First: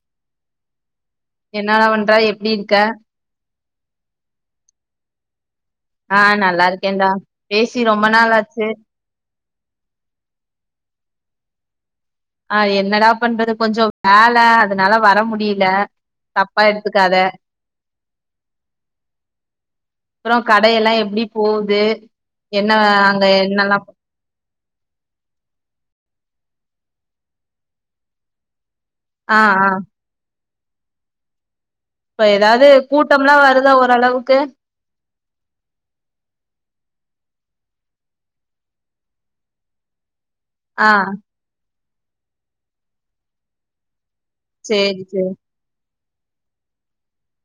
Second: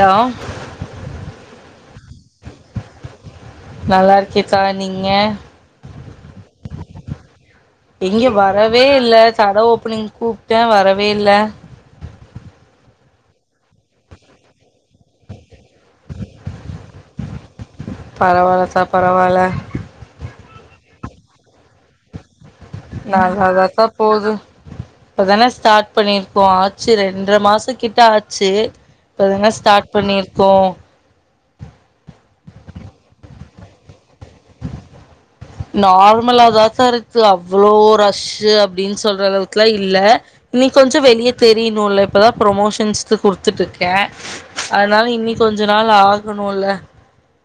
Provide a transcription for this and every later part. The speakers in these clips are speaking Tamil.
டா என்னடா பண்றா எப்டி இருக்க நல்லா இருக்கே கா நீங்க ஆ நல்லா இருக்கே டா பேசி ரொம்ப நாளாச்சு கட ஓப்பனிங்கு கூப்டே வரவே இல்ல ஆ என்னடா பண்றது கொஞ்சோ வேல அதனால வர முடியல தப்பா எடுத்துக்காத பரவால்ல கா பரவால அப்புற கடையெல்லா எப்டி போது நல்லாதா கா போது இப்பதானே ஸ்டார்ட் பண்ணிருக்கோ ஆச்சு ரெண்ர மாச கிட்ட ஆச்சு ஆ இப்பதான ஆ ஸ்டார்ட் பண்ணிருக்கோ இப்ப ஏதாவது கூட்டம்ல்லா வருதா ஓரளவுக்கு நார்மலாதா கா இருக்கு அவ்ளோ ரஷ்ஷு அப்டின்னு சொல்ற அளவுக்குலா இல்ல இன்னி ஆ கொஞ்சம் வெளியே தெரியணுல இப்பதா ப்ரொமோஷன்ஸ்சுக்கு குடுத்துட்டு இருக்க சேரி அதனால இன்னி சேரி கொஞ்ச நாள் ஆகணுல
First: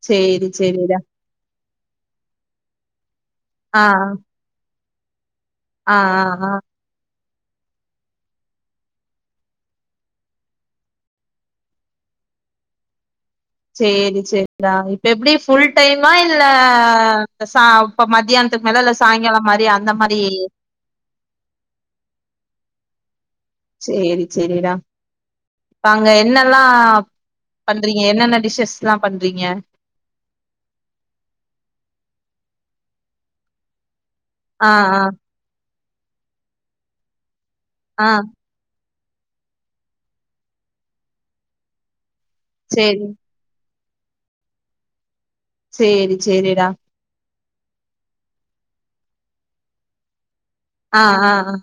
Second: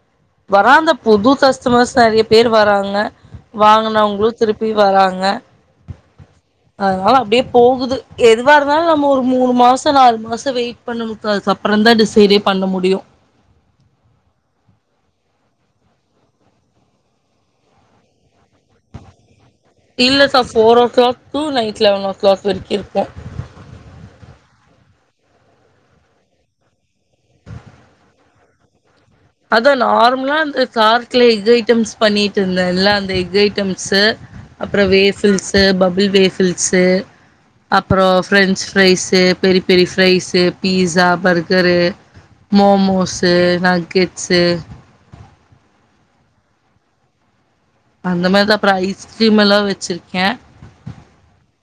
சேரி வராங்க சேரிடா புது கஸ் ஸ்மஸ் நெறைய பேர் வராங்க ஆ வாங்கினவங்களு திருப்பி வராங்க ஆ ஆ ஆ அதனால அப்டியே போகுது எதுவா இருந்தாலு நம்ம ஒரு மூணு மாசம் நாலு மாசம் வெயிட் பண்ணனு கா சப்பறந்தா டிசைடே பண்ண முடியு சேரி சேரிடா இப்ப எப்படி ஃபுல் டைமா இல்ல இந்த ச இப்ப மத்தியானத்துக்கு மேல இல்ல சாயங்காலம் மாறி அ இல்ல சா four o'clock to night eleven o'clock வரைக்கு இருக்கு சேரி சேரிடா ப்ப அங்க என்னெல்லா பண்றீங்க என்னென்ன டிஷ்ஷஸ்லா பண்றீங்க அதா நார்மலா அந்த கார்க்ல எக் ஐட்டம்ஸ் பண்ணிட்டு இருந்தேன்ல்ல அந்த எக் ஐட்டம்ஸ்சு ஆ அப்புறோ ஆ வேஃபில்ஸு பபுள் வேஃபில்ஸு ஆ அப்றோ French rice peri peri fries pizza burger சேரி மோமோஸ் சே நகேட்ஸு சேரி சேரிடா அந்த மாரிதா அப்பற ஐஸ்கிரீம் எல்லா வச்சிருக்கே ஆ ஆ ஆ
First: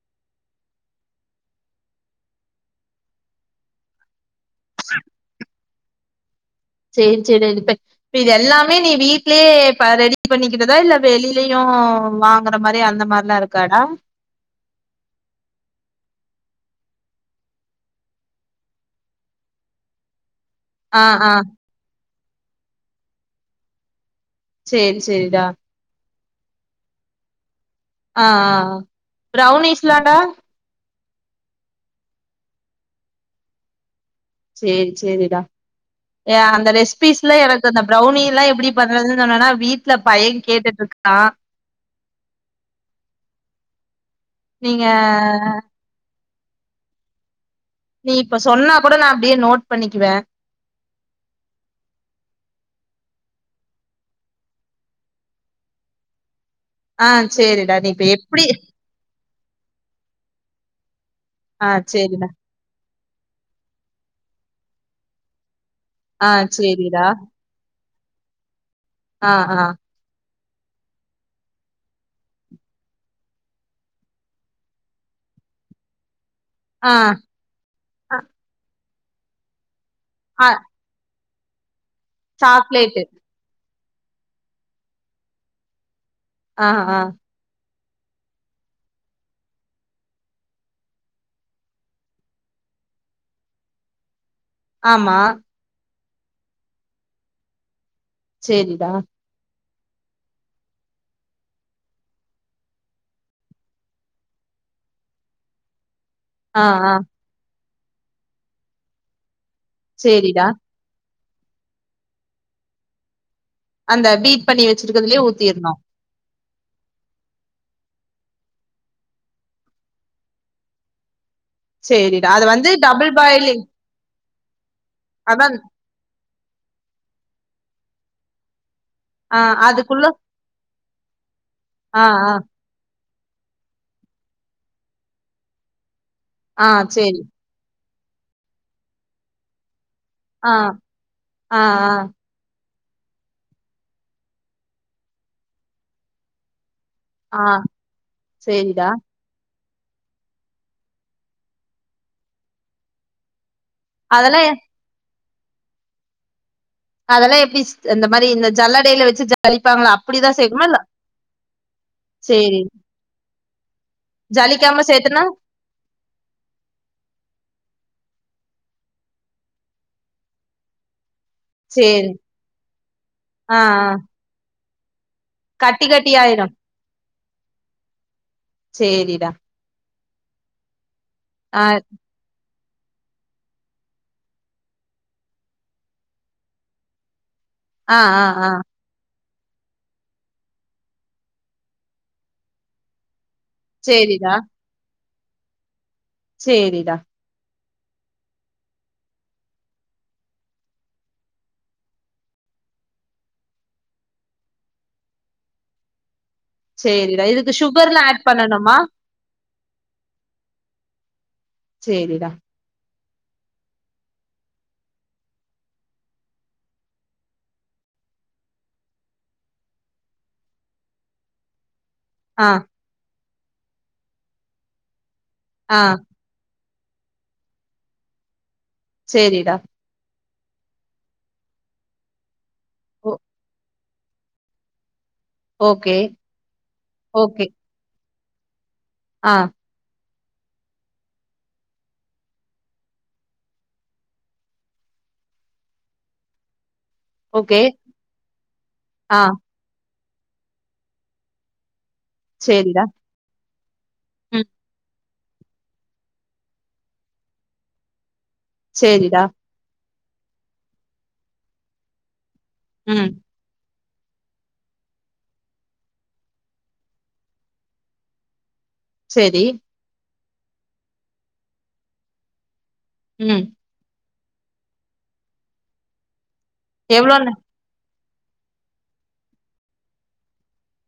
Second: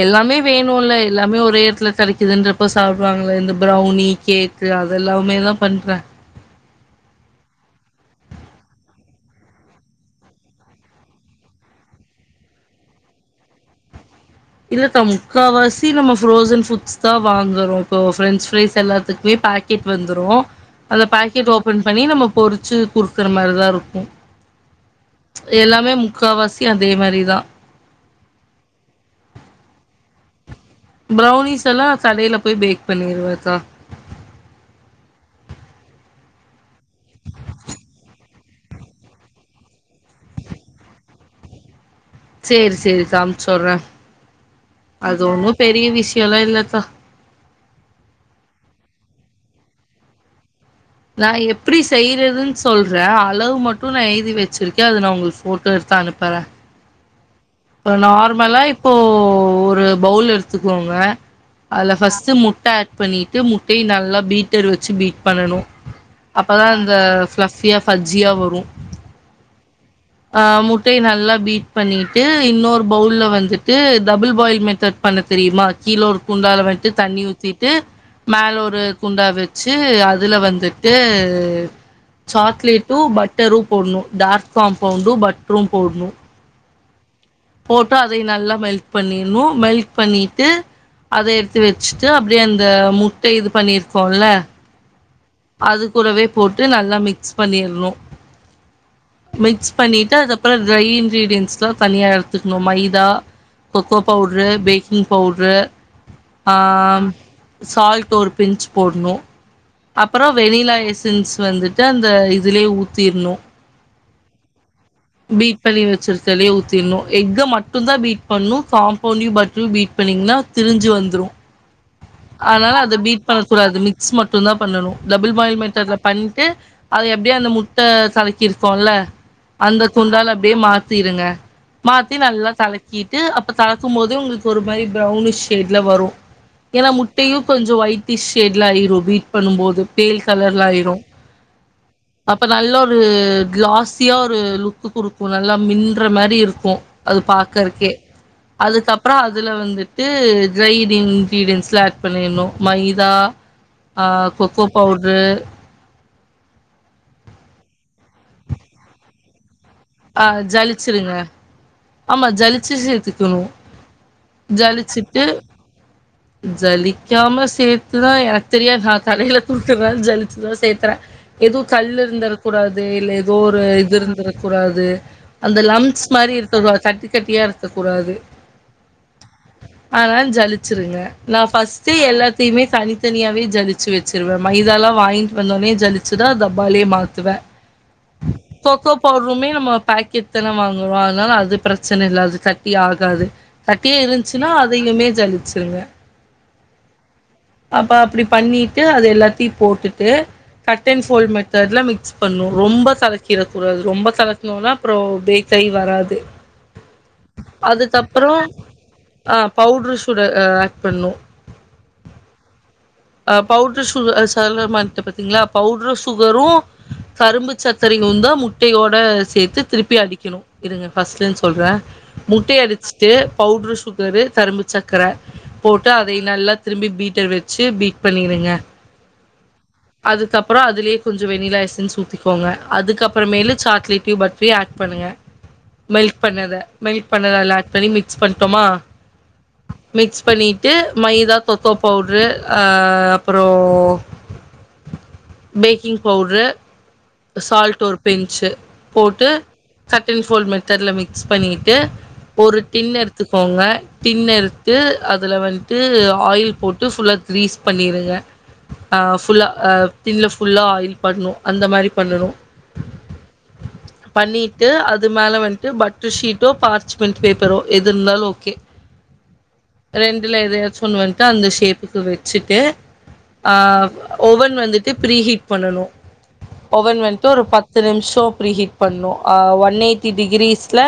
எல்லாமே வேணுல்ல எல்லாமே ஒரே எடத்துல கெடைக்குதுன்றப்ப சாப்பிடுவாங்கள இந்த பிரௌனி கேக் கு அதெல்லாமே தா பண்றே சேரி சேரி அது இப்ப இ இது எல்லாமே நீ வீட்லயே ரெடி பண்ணிக்கிறதா இல்ல வெளிலயும் வாங்குற மாரி அந்த மாரி ல்லா இருக்காடா இல்ல அக்கா முக்காவாசி நம்ம ஃப்ரோசன் ஃபுட்ஸ் தா வாங்குறோ இப்போ பிரண்ட்ஸ் ஃப்ரைஸ் எல்லாத்துக்குமே பேக் பாக்கெட் வந்துரு ஆ அந்த ஆ பாக்கெட் ஓபன் பண்ணி நம்ம பொறிச்சு குடுக்கற மாதிரிதா இருக்கு சேரி சேரிடா எல்லாமே முக்காவாசி அதே மாதிரிதா ஆ ஆ ஆ பிரௌன்னிஸ்லான்டா பிரௌன்னிசெல்லா கடையில போய் பேக் பண்ணிருவே தா சேரி சேரிடா அந்த ரெசிபிஸ்ல எனக்கு அந்த ப்ரௌனி எல்லா எப்டி பண்றதுன்னு சொன்னனா வீட்டுல பயே கேட்டுட்டு இருக்கா சேரி சேரி இத அனுப்பிச்சு விடுறே நீங்க அது ஒண்ணு பெரிய விஷயோல்லா இல்லத்தா நீ இப்ப சொன்னா கூட நா அப்டியே நோட் பண்ணிக்குவே நா எப்படி செய்றதுன்னு சொல்றே அளவு மட்டு நா எழுதி வச்சுருக்கே அத நா உங்களுக்கு ஃபோட்டோ எடுத்து அனுப்புறே ஆ சேரி இப்ப நார்மலா இப்போ ஒரு பவுல் எடுத்துக்கோங்க ஆ அதுல சரிடா. ஃபர்ஸ்ட் முட்ட ஆட் பண்ணிட்டு முட்டய நல்லா பீட்டரு வச்சு பீட் பண்ணனு ஆ அப்பதா இந்த சரிடா. ஃபிளபியா ஃபஜ்ஜியா வரும் ஆ ஆ ஆ முட்டய நல்லா பீட் பண்ணிட்டு இன்னொரு பவுல வந்துட்டு டபுள் பாயில் மெத்தட் பண்ண தெரியுமா கீழ ஒரு குண்டால வந்துட்டு ஆ, தண்ணி ஊத்திட்டு அ, மேல ஒரு குண்டா வச்சு அதுல அ வந்துட்டு ட்டு சாக்லேட்டு. சாக்லேட்டும் பட்டரும் போடணு டார்க் ஃபாம் பவுடரும் பட்ரூம் போடணு ஆ ஆ போட்டு அதையு நல்லா மெல்ட் பண்ணிரனும் மெல்க் பண்ணிட்டு அத எடுத்து வச்சிட்டு அப்டியே அந்த முட்ட இது பண்ணிருக்கோல ஆமா அது கூடவே போட்டு நல்லா மிக்ஸ் பண்ணிறனு சேரி டா மிக்ஸ் பண்ணிட்டு அது அப்பறோ ட்ரை இன்கிரீடியன்ஸ்லா தனியா எடுத்துக்கணு maida cocoa powder baking powder ஆ சால்ட் ஒரு பிஞ்ச் போடுணு அப்புற சரிடா. வெண்ணிலா எசன்ஸ் வந்துட்டு அந்த இதுலயே ஊத்திண்ணு அந்த பீட் பண்ணி வச்சிருக்கதுலயே ஊத்திற்னு சிலைய ஊத்திற்ணு எக்க மட்டுதா பீட் பண்ணு காம்பவுண்டியு பட்ரும் பீட் பண்ணீங்னா திரிஞ்சி வந்துரு சரிடா. அது வந்து ஆனால அது டபுள் பீட் பாயிலிங் பண்ணக்கூடாது மிக்ஸ் மட்டுதா பண்ணனு டபுள் அதான் பாயில் மெத்தடுல பண்ணிட்டு அத எப்டியே அந்த முட்ட கலக்கி இருக்கோல ஆ அந்த அதுக்குள்ள குண்டால அப்டியே மாத்திருங்க ஆ, மாத்தி ஆ, நல்லா கல க்கிட்டு அப்ப கலக்கும் போதே உங்களுக்கு ஒரு மாரி ப்ரௌனிஷ் ஷேட்ல வரு ஆ ஏன்னா சரி. முட்டையு கொஞ்சோ ஒய்ட்டிஷ் ஷேட்ல ஆயிரு பீட் பண்ணும் போது பேல் ஆ, கலர்ல ஆயிரு ஆ, ஆ, அப்ப நல்ல ஒரு கிளாஸியா ஒரு லுக் குடுக்கு நல்லா மின்ற மாரி இருக்கு அது ஆ பாக்கறக்கே சரிடா. அதுக்கப்றோ அதுல வந்து ட்டு ட்ரை டி இன்க்ரிடியன்ஸ்லா ஆட் பண்ணிறனு மைதா அ அதெல்லாம் எ கொக்கோ பவுட்ர்ரு அதெல்லா எப்டி சி இந்த மாரி இந்த ஜல்லடைல வச்சி ஜலிப்பாங்ளா அப் ஆ ஜலிச்சிருங்க ஆமா சரி. ஜலிச்சி சேத்துக்கணு ஜலிக்காம சேத்தனா ஜலிச்சிட்டு ஜலிக்காம சேத்துதா எனக்கு தெரியாது நா கடேல குடுக்கறனால ஜலிச்சிதா சேத்ரே ஏதோ கல்லு சரி. இருந்துற கூடாது இல்ல ஏதோ ஆ, ஒரு ஆ. இது இருந்துற கூடாது அந்த கட்டி லம்ஸ் கட்டி மாறி ஆயிரும். இருக்கக்கூடா கட்டி கட்டியா இருக்கக்கூடாது சேரிடா அதனால ஜலிச்சிருங்க நா ஆ ஃபஸ்ட்டு எல்லாத் தயுமே தனித்தனியாவே ஜலிச்சி வச்சுருவே மைதாலா வாங்கிட்டு வந்தோனே ஜலிச்சிதா டப்பாலே மாத்துவே ஆ ஆ ஆ ப்போதுமே நம்மோ பேக்கெட் தான வாங்கறோ அதனால அது பிரச்சன இல்ல அது கட்டி ஆகாது கட்டியா சேரிடா இருந்துச்சினா அதையுமே ஜலிச்சுருங்க சேரிடா அப்ப அப்டி பண்ணிட்டு அது எல்லாத்தையு போட்டுட்டு கட் அன் ஃபோல் மெத்தேட்ல மிக்ஸ் பண்ணு ரொம்ப கலக்கிற கூடாது ரொம்ப கலக்னோனா அப்றோ பேக்காய் வராது சேரிடா இதுக்கு சுகர்லா ஆட் அதுக்கப்பறோ பண்ணணுமா ஆ பவுட்ரு சுட அ ஆட் பண்ணு சேரிடா அ பவுட்ரு சுக அ சொல்ல மறன்ட்டே பாத்தீங்ளா பவுட்ரு சுகரு கரும்பு சக்கரையுந்தா முட்டையோட சேத்து திருப்பி அடிக்கணு இருங்க ஃபர்ஸ்ட்லருந்து சொல்ற ஆ முட்டைய அடிச்சிட்டு பவுட்ரு சுகரு கரும்பு சக்கர ஆ போட்டு அதை நல்லா திரும்பி பீட்டர் வச்சு பீட் பண்ணிருங்க சேரிடா அதுக்கப்றோ அதுலயே கொஞ்சோ வெண்ணிலா எசன்ஸ ஊத்திக்கோங்க ஓ அதுக்கப்பற மேலு சாக்லேட்டயு ப ட்ரயு பண்ணுங்க ஓகே மெல்ட் பண்ணத மெல்ட் பண்ணத ஓகே அதுல ஆட் பண்ணி மிக்ஸ் பண்ட்டோமா ஆ மிக்ஸ் பண்ணிட்டு மைதா கோக்கோ பவுட்ரு அ ஆ அப்பறோ பேக்கிங் பவுட்ரு ஓகே சால்ட் ஒரு பின்ஞ்சு ஆ போட்டு சட்டில் ஃபோல் மெத்தேட்ல மிக்ஸ் பண்ணிட்டு ஒரு சேரிடா டின் எடுத்துக்கோங்க டின் ம் எடுத்து அதுல வன்ட்டு ஆயில் போட்டு ஃபுல்லா கிரீஸ் பண்ணிருங்க அ சேரிடா ஃபுல்லா டின்ல ஃபுல்லா ஆயில் பண்ணு அந்த மாரி பண்ணணு ம் பண்ணிட்டு அது மேல வன்ட்டு பட்ரு ஷீட்டோ பார்ச்மெண்ட் பேப்பரோ எது இருந்தாலு ஓக்கே சேரி ரெண்டுல எதையாச்சு ஒன்னு வன்ட்டு அந்த ஷேப்புக்கு வச்சுட்டு ம் ஆஹ் ஓவன் வந்துட்டு ப்ரீ ஹீட் பண்ணணு ஓவன் எவ்ளோ வந்துட்டு நே ஒரு பத்து நிமிஷோ ப்ரீ ஹீட் பண்ணணு ஒன் எயிட்டி டிகிரீஸ்ல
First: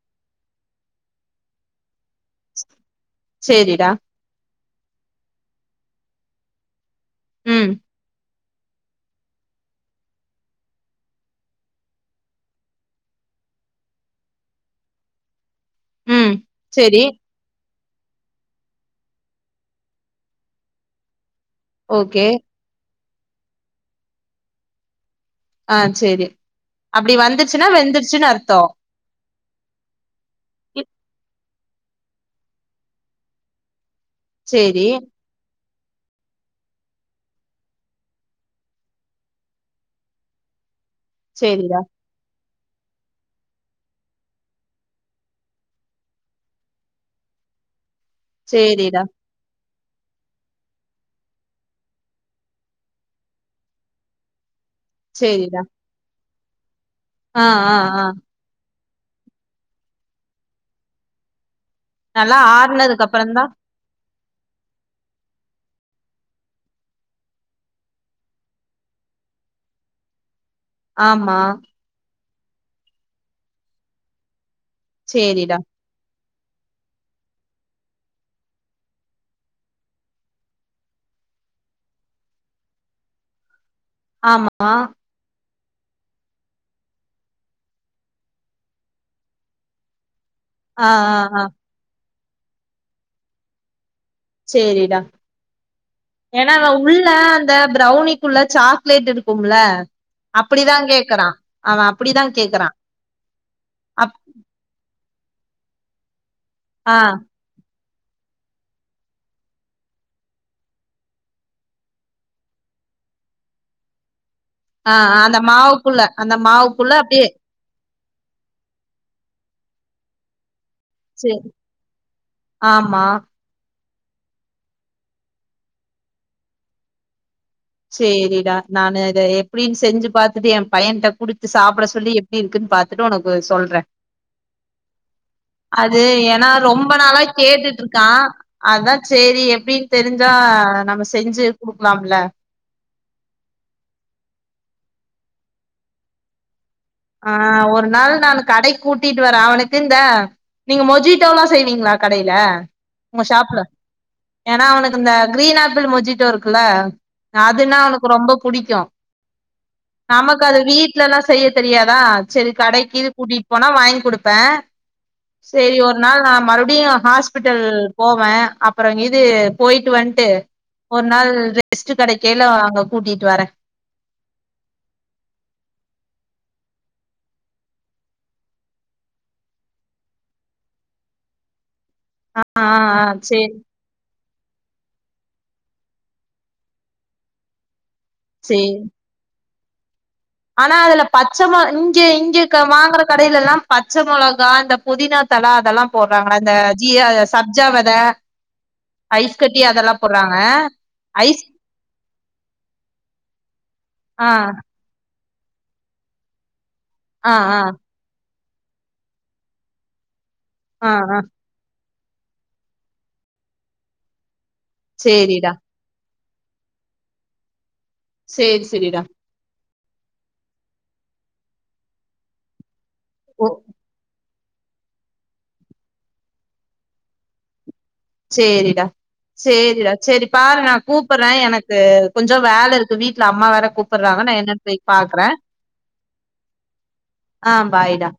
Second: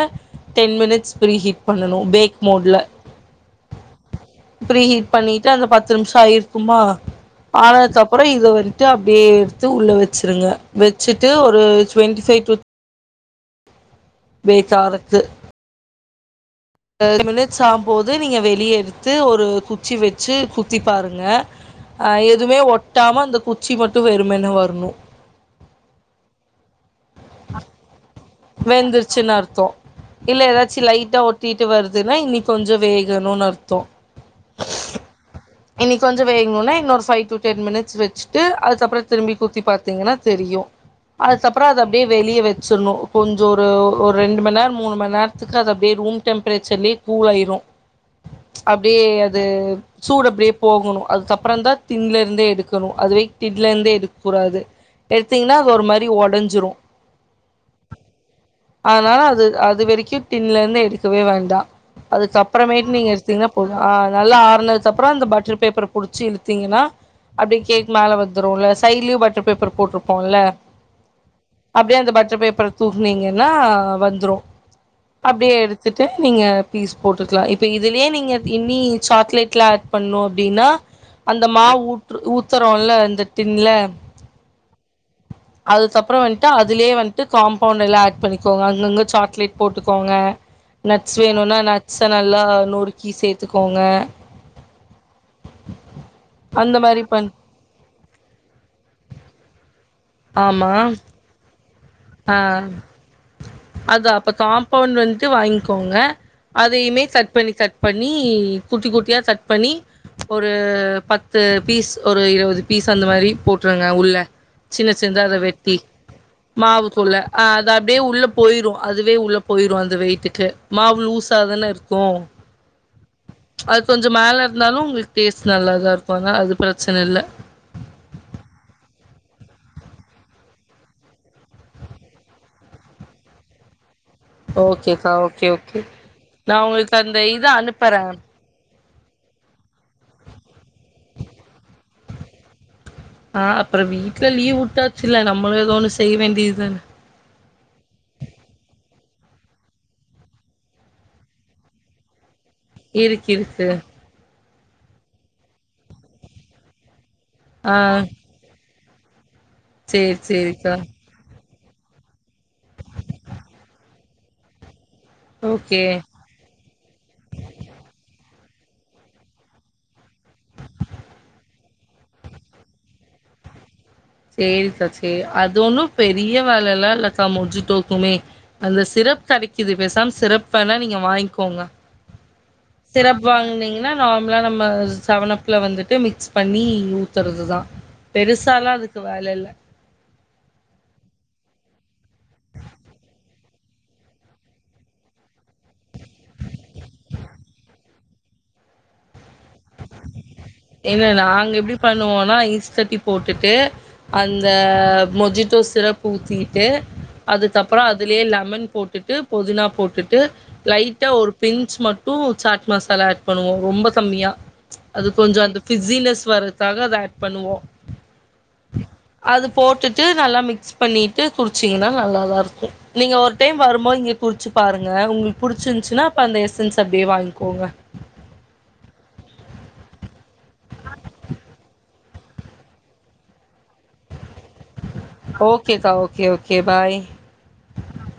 டென் மினிட்ஸ் ப்ரீ ஹீட் பண்ணனு பேக் மோட்ல சேரிடா ப்ரீ ஹீட் பண்ணிட்டு அந்த பத்து நிமிஷோ ஆயிருக்குமா ம் ஆனதுக்கு அப்பறோ இது வரு ட்டு அப்டியே எடுத்து உள்ள வச்சிருங்க வச்சுட்டு ஒரு டுவென்டி செக் வித் பேக் காரத்து ம் சேரி அ தேர்ட்டி மினிட்ஸ் ஆகாபோது நீங்க வெளிய எடுத்து ஒரு குச்சி வச்சி குத்தி பாருங்க அ ஓகே எதுவுமே ஒட்டாம அந்த குச்சி மட்டு வெறுமேன்ன வரணு ஆ சேரி அப்டி வந்துச்சின்னா வெந்திரிச்சின்னு அர்த்தோ வெந்திரிச்சின் அர்த்தோ இல்ல ஏதாச்சும் லைட்டா ஒட்டிட்டு வருதுன்னா இன்னி கொஞ்சோ வேகணுனு அர்த்தோ சேரி இனி கொஞ்சோ வேகணுனா இன்னொ ஃபை டு டென் மினிட்ஸ் வச்சுட்டு அதுக்கப்பறோ திரும்பி குத்தி பாத்தீங்கனா தெரியு அதுக்கப்பறோ அது சேரிடா அப்டியே வெளிய வச்சுரனு கொஞ்சோ ஒரு ஒரு ரெண்டு மணி நேரோ மூணு மணி நேரத்துக்கு அத அப்டியே ரூம் டெம்பரேச்சர்லயே கூழாயிரு அப்டியே சேரிடா அது சூடு அப்டியே போகணு அதுக்கப்பறோ தா தின்லருந்தே எடுக்கணு அதுவே தின்லேருந்தே எடுக்க கூடாது எடுத்தீங்கன்னா சேரிடா அது ஒரு மாரி ஒடைஞ்சிரு ஆ ஆ ஆ அதனால அது அது வரைக்கு டின்ல இருந்து எடுக்கவே வேண்டா நல்லா அதுக்கு அப்பறமேட்டு ஆறுனதுக்கு நீங்க அப்புறந்தா எடுத்தீங்கன்னா போது ஆ நல்லா ஆரணது கப்றோ அந்த பட்டர் பேப்பரை புடிச்சு இழுத்தீங்கனா அப்டியே கேக் மேலே வந்துருல சைடுலயு பட்டர் பேப்பர் போட்ருப்போல்ல ஆமா அப்டியே அந்த பட்டர் பேப்பர தூக்குனீங்கனா வந்துரு அப்டியே சேரிடா எடுத் த்துடு நீங்க பீஸ் போட்டுக்கலா இப்ப இதுலயே நீங்க இன்னி சாக்லேட் ல ஆட் பண்ணு அப்டினா அந்த மாவு ஊற்று ஊத்துறோல அந்த டின்ல ஆமா அதுக்கப்பறோ வந்ட்டு அதுலயே வந்ட்டு காம்பௌண்ட எல்லா ஆட் பண்ணிக்கோங்க அங்கங்க சாக்லேட் போட்டுக்கோங்க ஆ ஆ நட்ஸ் ஆ வேணுனா நட்ஸ நல்லா நொறுக்கி சேத்துக்கோங்க சேரிடா ஏனா அவ அந்த மாரி உள்ள பண் இந்த பிரௌனிக்குள்ள சாக்லேட் இருக்கும்ல ஆமா அப்டிதா கேக்குறா அவே அப்டி தா ஆ அதா அப்ப காம்பவுண்ட் வந்துட்டு வாங்கிக்கோங்க ஆ அதையுமே சட் பண்ணி சட் பண்ணி குட்டி குட்டியா சட் பண்ணி ஒரு பத்து பீஸ் ஒரு இருவது பீஸ் அந்த மாரி போட்ருங்க உள்ள சின்ன சின்னதா அத வெட்டி உள்ள அந்த மா மாவு குள்ள ஆ அது அப்டியே உள்ள போயிரு அதுவே உள்ள போயுரு அந்த வெயிட்டுக்கு மாவு லூஸா சேரி தான இருக்கு ஆமா அது கொஞ்சோ மேல இருந்தாலு உங்களுக்கு டேஸ்ட் நல்லாதா இருக்கு அதனால அது பிரெச்சன இல்ல சே ரிடா நானு இத எப்டினு செஞ்சு பாத்துட்டு என் பையன்ட குடுத்து சாப்ட சொல்லி எப் எப்டி இருக்குன்னு பாத்துட்டு உனக்கு சொல்றே ஓகேக்கா ஓகே ஓகே அது ஏனா நா ரொம்ப உங்களுக்கு அந்த நாளா இத கேட்டுட்டு அனுப்புறே ருக்கா. அதா செரி எப்டின் தெரிஞ்சா நம்ம செஞ்சு குடுக்கலாம்ல. ஆ அப்ற வீட்ல லீவ் விட்டாசில்ல நம்மளு ஏதோ ஒன்னு செய்ய வேண்டியதுதான ஆ ஒரு நாள் நா அவன கடைக்கு கூட்டிட்டு வரே அவனுக்கு இந்த நீங்க மொஜிட்டோலா செய்வீங்களா கடைல உங்க இருக்கு ஷாப்ல இருக்கு ஏன்னா அவனுக்கு இந்த கிரீன் ஆப்பிள் மொஜிட்டோ இருக்குல்ல ஆ அதுனா அவனக்கு ரொம்ப புடிக்கு சேரி நமக்கு அத சேரிக்கா வீட்லல்லா செய்ய தெரியாதா சரி கடைக்கு இது கூட்டிட்டு போனா வாங்கி குடுப்ப செரி ஓகே ஒரு நாள். அ மறுபடியு ஹாஸ்பிட்டல் போவ அப்ற இது போய்ட்டு வந்ட்டு. ஒரு நாள் ரெஸ்ட் கெடைக்கைல அங்க கூட்டிட்டு வரே செரிக்கா செரி அது ஒன்னு பெரிய வேலல்லா இல்லக்கா மொஜிட்டோக்குமே. அந்த சிரப் கெடைக்குது பேசாம சிரப் வேணா நீங்க வாங்கிக்கோங்க. ஆ ஆ ஆ சிரப் சேரி வாங்குனீங்கனா நார்மலா நம்ம செவன்ப்ல வந்துட்டு மிக்ஸ் பண்ணி ஊத்துறதுதா சேரி பெருசாலா அதுக் வேல இல்ல ஆனா அதுல பச்சை மொ இங்க இங்க வாங்குற கடைலலா இந்த பச்ச மொளகா அந்த புதினா தல அதெல்லா போடுறாங்களா இந்த ஜிய சப்ஜாவித ஐஸ் கட்டி அதெல்லா- போட்றாங்க என்னா நாங்க எப்டி பண்ணுவோனா ஐஸ் கட்டி போட்டுட்டு ஆ அந்த மொஜிட்டோ சிரப் ஊத்திட்டு ஆ ஆ அதுக்கப்பற அ அதுலயே லெமன் போட்டுட்டு புதினா போட்டுட்டு ஆ லைட்டா ஆ ஒரு பின்ச் மட்டு சாட் மசாலா ஆட் பண்ணுவோ ரொம்ப கம்மியா. அது கொஞ்சோ சேரிடா அந்த பிஸ்ஸினஸ் வரத்துக்காக அத ஆட் பண்ணுவோ சேரி செரிடா அது போட்டுட்டு நல்லா மிக்ஸ் பண்ணிட்டு குடிச்சீங்னா நல்லாதா இருக்கு நீங்க ஒரு ஓ டைம் வரும்போது இங்கே குடிச்சு பாருங்க உங்களுக்கு புடிச்சிருந்துச்சுனா அப்போ அந்த எஸ்என்ஸ் அப்டியே வாங்கிக்கோங்க. சேரிடா. சேரிடா செரி பாரு நா கூப்புற எனக்கு கொஞ்சோ வேல இருக்கு வீட்ல அம்மா வேற கூப்டுறாங்க நா என்ன ஓகேக்கா ஓகே ஓகே பாய். ஆ பாய்டா.